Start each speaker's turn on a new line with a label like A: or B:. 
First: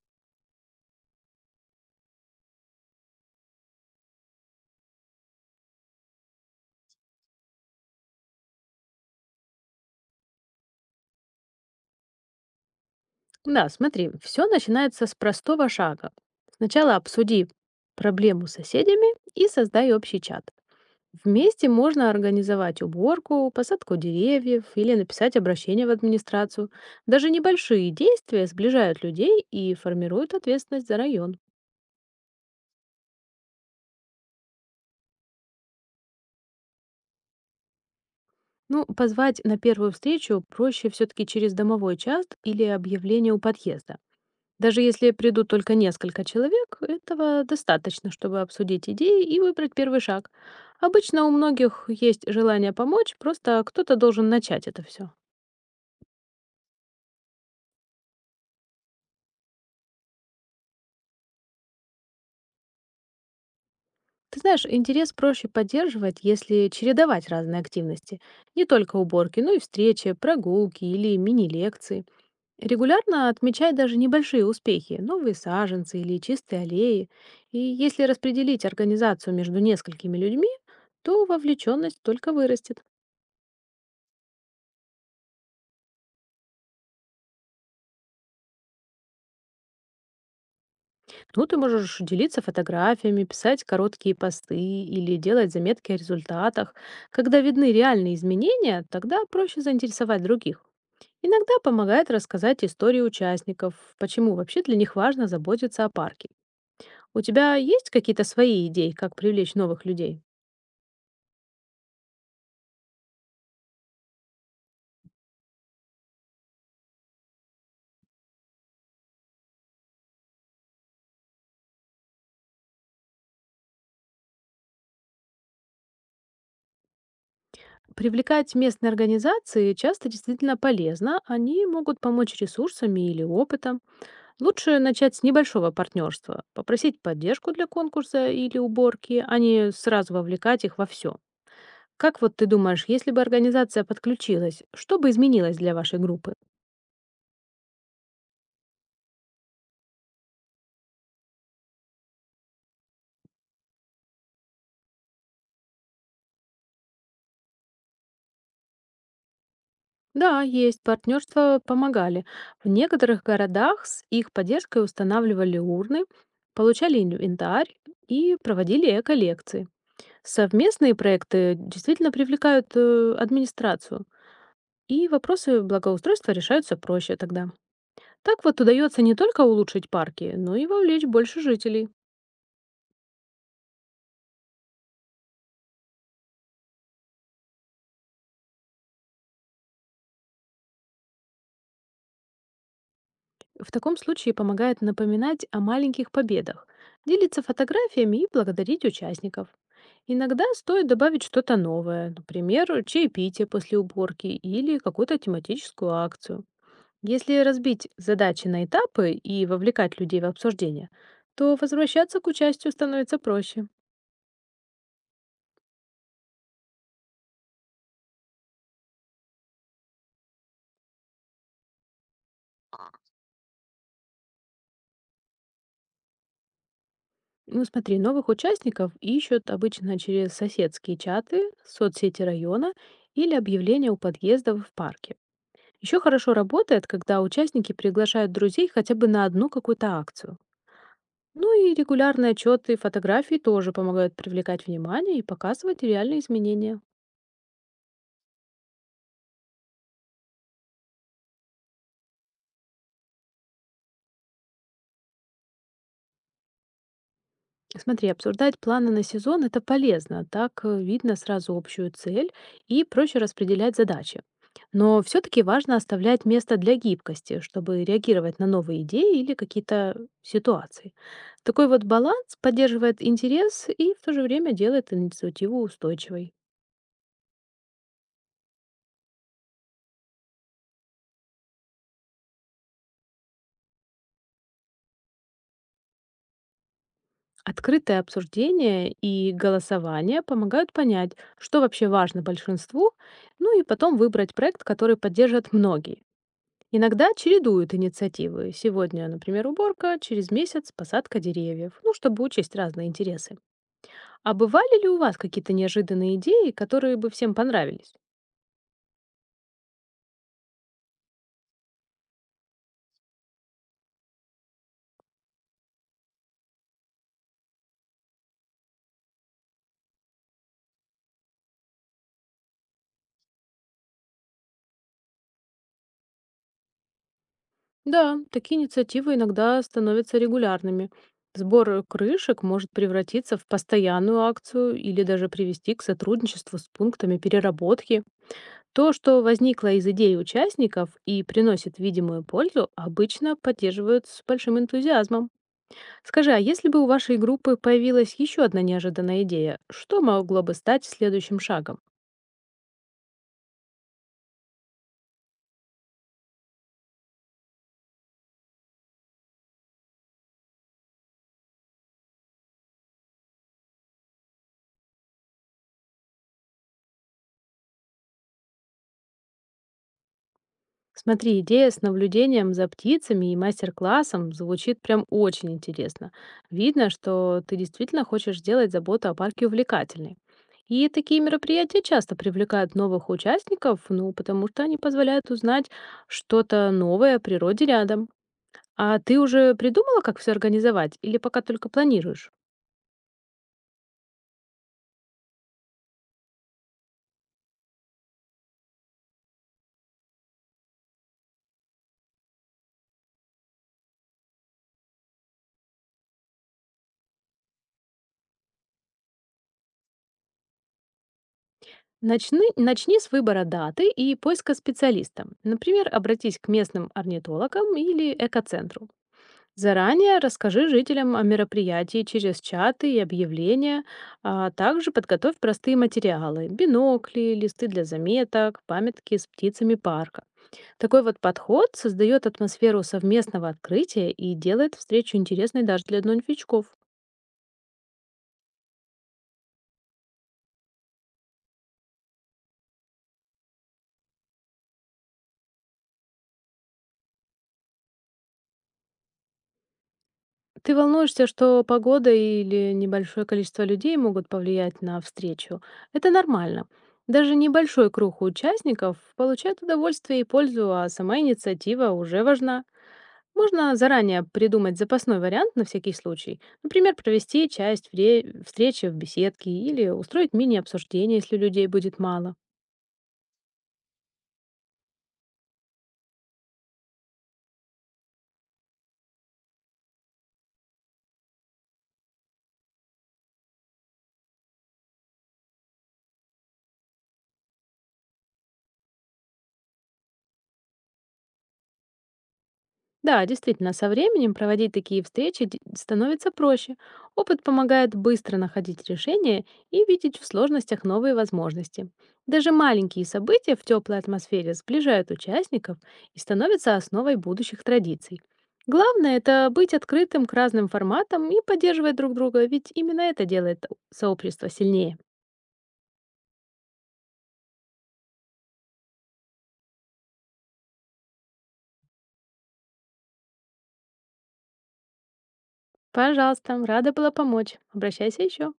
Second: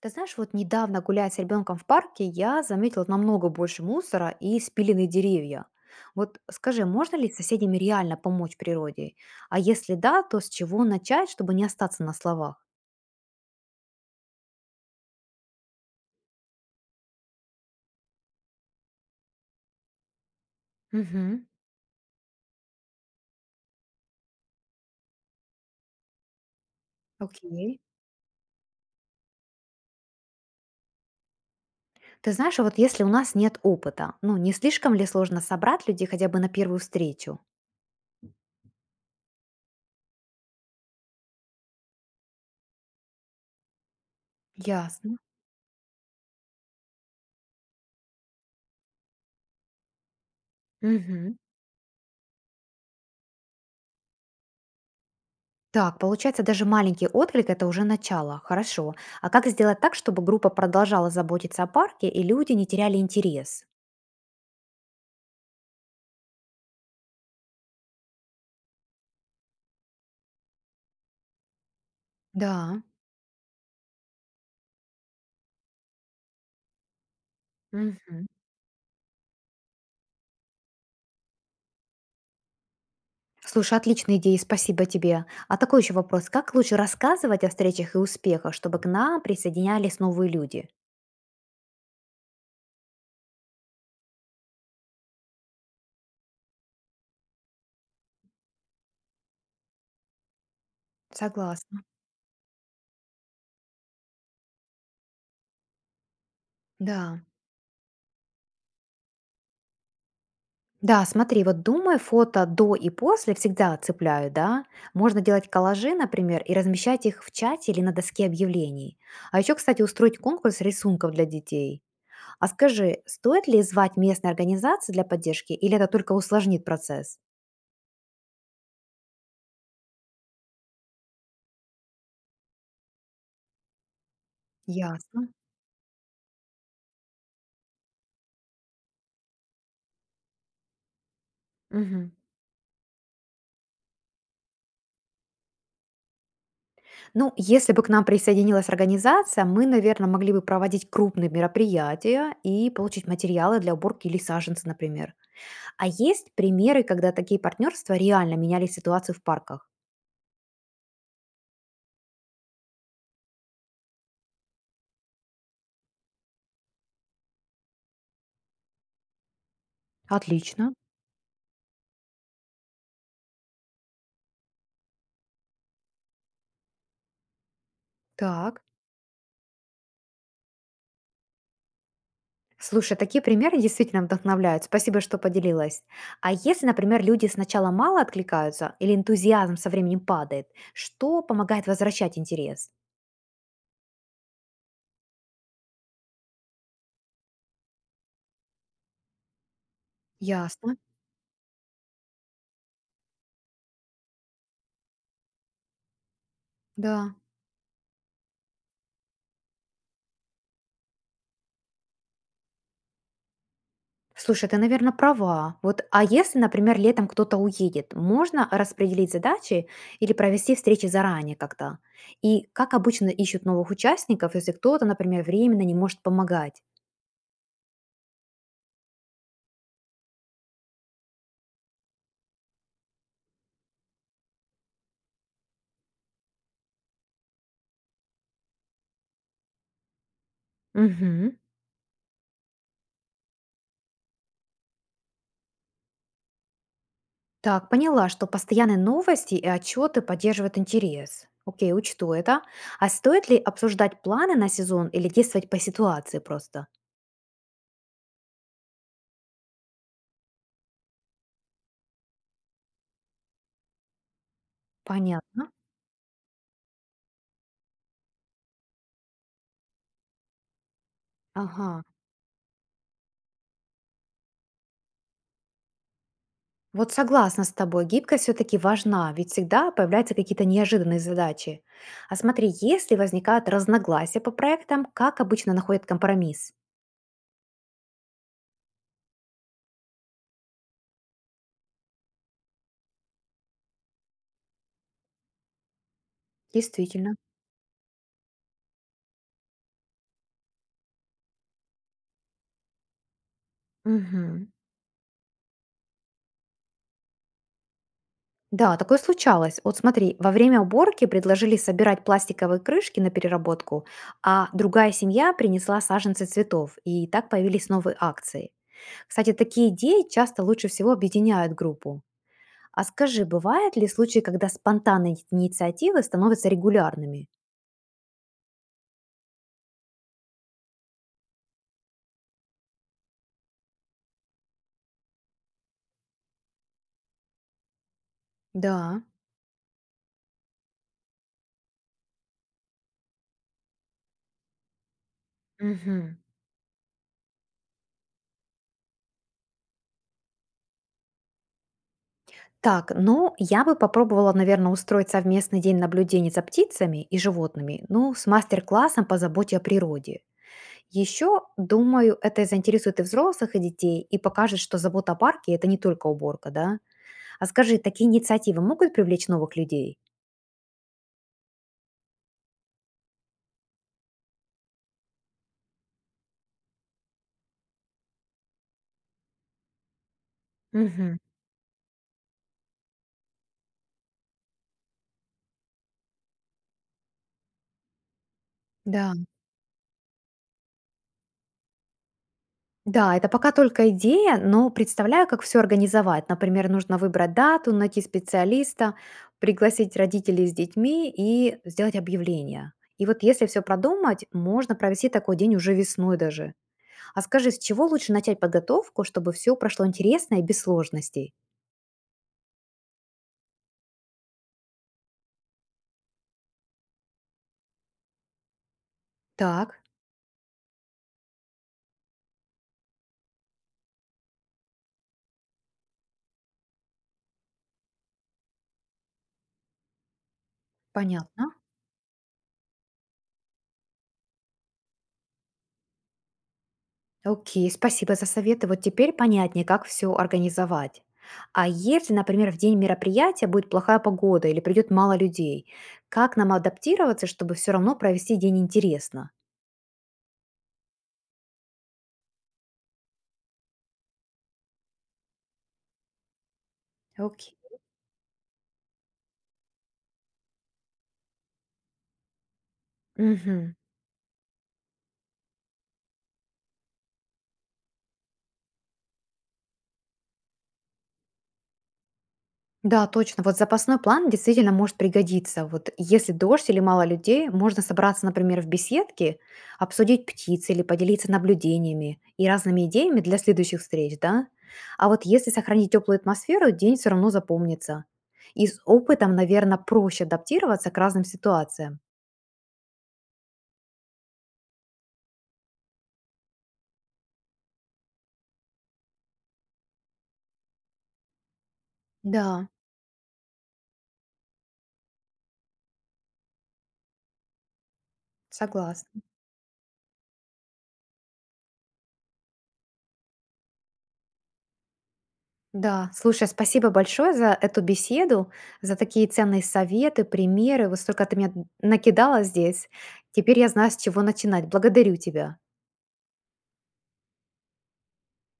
A: Ты знаешь, вот недавно гуляя с ребенком в парке, я заметила намного больше мусора и спиленные деревья. Вот скажи, можно ли с соседями реально помочь природе? А если да, то с чего начать, чтобы не остаться на словах?
B: Да, смотри, все начинается с простого шага. Сначала обсуди проблему с соседями и создай общий чат.
A: Мгм.
B: Вместе можно организовать уборку, посадку деревьев или написать обращение в администрацию. Даже
A: Окей.
B: небольшие действия сближают людей и формируют ответственность за район.
A: Ты знаешь, а вот если у нас нет опыта, ну не слишком ли сложно собрать людей хотя бы на первую встречу?
B: Ну, позвать на первую встречу проще все-таки через домовой чат или объявление у подъезда. Даже если
A: Ясно.
B: придут только несколько человек, этого достаточно, чтобы обсудить идеи и выбрать первый шаг. Обычно у
A: Мгм.
B: многих есть желание помочь, просто кто-то должен начать это все.
A: Так, получается, даже маленький отклик– это уже начало. Хорошо. А как сделать так, чтобы группа продолжала заботиться о парке и люди не теряли интерес?
B: Ты знаешь, интерес проще поддерживать, если чередовать разные активности. Не только уборки, но и встречи, прогулки или мини-лекции.
A: Да.
B: Регулярно отмечай даже небольшие успехи, новые саженцы или чистые аллеи. И если
A: Мгм.
B: распределить организацию между несколькими людьми, то вовлеченность только вырастет.
A: Слушай, отличная идея, спасибо тебе. А такой еще вопрос. Как лучше рассказывать о встречах и успехах, чтобы к нам присоединялись новые люди?
B: Ну, ты можешь делиться фотографиями, писать короткие посты или делать заметки о результатах. Когда видны реальные изменения, тогда проще заинтересовать других. Иногда
A: Согласна.
B: помогает рассказать истории участников, почему вообще для них важно заботиться о парке.
A: Да.
B: У тебя есть какие-то свои идеи, как привлечь новых людей?
A: Да, смотри, вот думай, фото до и после всегда цепляют, да? Можно делать коллажи, например, и размещать их в чате или на доске объявлений. А еще, кстати, устроить конкурс рисунков для детей. А скажи, стоит ли звать местные организации для поддержки, или это только усложнит процесс?
B: Привлекать местные организации часто действительно полезно, они могут помочь ресурсами или опытом. Лучше начать с
A: Ясно.
B: небольшого партнерства, попросить поддержку для конкурса или уборки, а не сразу вовлекать их во все.
A: Мгм.
B: Как вот ты думаешь, если бы организация подключилась, что бы изменилось для вашей группы?
A: Ну, если бы к нам присоединилась организация, мы, наверное, могли бы проводить крупные мероприятия и получить материалы для уборки или саженцы, например. А есть примеры, когда такие партнерства реально меняли ситуацию в парках?
B: Да, есть, партнерства помогали. В некоторых городах с их поддержкой устанавливали урны, получали инвентарь и проводили эко-лекции.
A: Отлично.
B: Совместные проекты действительно привлекают администрацию, и вопросы благоустройства решаются проще тогда. Так вот
A: Так.
B: удается не только улучшить парки, но и вовлечь больше жителей.
A: Слушай, такие примеры действительно вдохновляют. Спасибо, что поделилась. А если, например, люди сначала мало откликаются или энтузиазм со временем падает, что помогает возвращать интерес?
B: В таком случае помогает напоминать о маленьких победах, делиться фотографиями и благодарить участников. Иногда
A: Ясно,
B: стоит добавить что-то новое, например, чаепитие после уборки или какую-то тематическую акцию.
A: да.
B: Если разбить задачи на этапы и вовлекать людей в обсуждение, то возвращаться к участию становится проще.
A: Слушай, ты, наверное, права. Вот, а если, например, летом кто-то уедет, можно распределить задачи или провести встречи заранее как-то? И как обычно ищут новых участников, если кто-то, например, временно не может помогать?
B: Ну, смотри, новых участников ищут обычно через соседские чаты, соцсети района или объявления у подъездов в парке. Еще хорошо работает, когда участники приглашают друзей хотя бы на одну какую-то акцию.
A: Мгм.
B: Ну и регулярные отчеты и фотографии тоже помогают привлекать внимание и показывать реальные изменения.
A: Так, поняла, что постоянные новости и отчеты поддерживают интерес. Окей, учту это. А стоит ли обсуждать планы на сезон или действовать по ситуации просто?
B: Смотри, обсуждать планы на сезон – это полезно, так видно сразу общую цель и проще распределять задачи. Но все-таки
A: Понятно.
B: важно оставлять место для гибкости, чтобы реагировать на новые идеи или какие-то ситуации. Такой
A: Ага.
B: вот баланс поддерживает интерес и в то же время делает инициативу устойчивой.
A: Вот согласна с тобой, гибкость все-таки важна, ведь всегда появляются какие-то неожиданные задачи. А смотри, если возникают разногласия по проектам, как обычно находят компромисс?
B: Открытое обсуждение и голосование помогают понять, что вообще важно большинству, ну и потом выбрать проект, который поддержат многие. Иногда
A: Действительно.
B: чередуют инициативы. Сегодня, например, уборка, через месяц посадка деревьев, ну, чтобы учесть разные интересы. А
A: Мгм.
B: бывали ли у вас какие-то неожиданные идеи, которые бы всем понравились?
A: Да, такое случалось. Вот смотри, во время уборки предложили собирать пластиковые крышки на переработку, а другая семья принесла саженцы цветов, и так появились новые акции. Кстати, такие идеи часто лучше всего объединяют группу. А скажи, бывают ли случаи, когда спонтанные инициативы становятся регулярными?
B: Да, такие инициативы иногда становятся регулярными. Сбор крышек может превратиться в постоянную акцию или даже привести к сотрудничеству с пунктами переработки. То,
A: Да.
B: что возникло из идей участников и приносит видимую пользу, обычно поддерживают с большим энтузиазмом.
A: Мгм.
B: Скажи, а если бы у вашей группы появилась еще одна неожиданная идея, что могло бы стать следующим шагом?
A: Так, ну, я бы попробовала, наверное, устроить совместный день наблюдений за птицами и животными, ну, с мастер-классом по заботе о природе. Еще, думаю, это заинтересует и взрослых, и детей, и покажет, что забота о парке– это не только уборка, да? А скажи, такие инициативы могут привлечь новых людей?
B: Смотри, идея с наблюдением за птицами и мастер-классом звучит прям очень интересно. Видно, что ты действительно хочешь сделать заботу о парке увлекательной. И
A: Мгм.
B: такие мероприятия часто привлекают новых участников, ну, потому что они позволяют узнать что-то новое о природе рядом. А
A: Да.
B: ты уже придумала, как все организовать, или пока только планируешь?
A: Да, это пока только идея, но представляю, как все организовать. Например, нужно выбрать дату, найти специалиста, пригласить родителей с детьми и сделать объявление. И вот если все продумать, можно провести такой день уже весной даже. А скажи, с чего лучше начать подготовку, чтобы все прошло интересно и без сложностей?
B: Начни с выбора даты и поиска специалиста. Например, обратись к местным орнитологам или экоцентру.
A: Так,
B: Заранее расскажи жителям о мероприятии через чаты и объявления, а также подготовь простые материалы – бинокли, листы для заметок, памятки с птицами парка. Такой вот
A: понятно.
B: подход создает атмосферу совместного открытия и делает встречу интересной даже для новичков.
A: Окей, спасибо за советы. Вот теперь понятнее, как все организовать. А если, например, в день мероприятия будет плохая погода или придет мало людей, как нам адаптироваться, чтобы все равно провести день интересно?
B: Ты волнуешься, что погода или небольшое количество людей могут повлиять на встречу. Это нормально. Даже
A: Окей.
B: небольшой круг участников получает удовольствие и пользу, а сама инициатива уже важна.
A: Мгм.
B: Можно заранее придумать запасной вариант на всякий случай. Например, провести часть встречи в беседке или устроить мини-обсуждение, если людей будет мало.
A: Да, точно. Вот запасной план действительно может пригодиться. Вот если дождь или мало людей, можно собраться, например, в беседке, обсудить птиц или поделиться наблюдениями и разными идеями для следующих встреч, да? А вот если сохранить теплую атмосферу, день все равно запомнится. И с опытом, наверное, проще адаптироваться к разным ситуациям.
B: Да, действительно, со временем проводить такие встречи становится проще. Опыт помогает быстро находить решения и видеть в сложностях новые возможности. Даже
A: Да,
B: маленькие события в теплой атмосфере сближают участников и становятся основой будущих традиций. Главное –
A: согласна.
B: это быть открытым к разным форматам и поддерживать друг друга, ведь именно это делает сообщество сильнее.
A: Да, слушай, спасибо большое за эту беседу, за такие ценные советы, примеры. Вот столько ты меня накидала здесь. Теперь я знаю, с чего начинать. Благодарю тебя.
B: Пожалуйста, рада была помочь. Обращайся еще.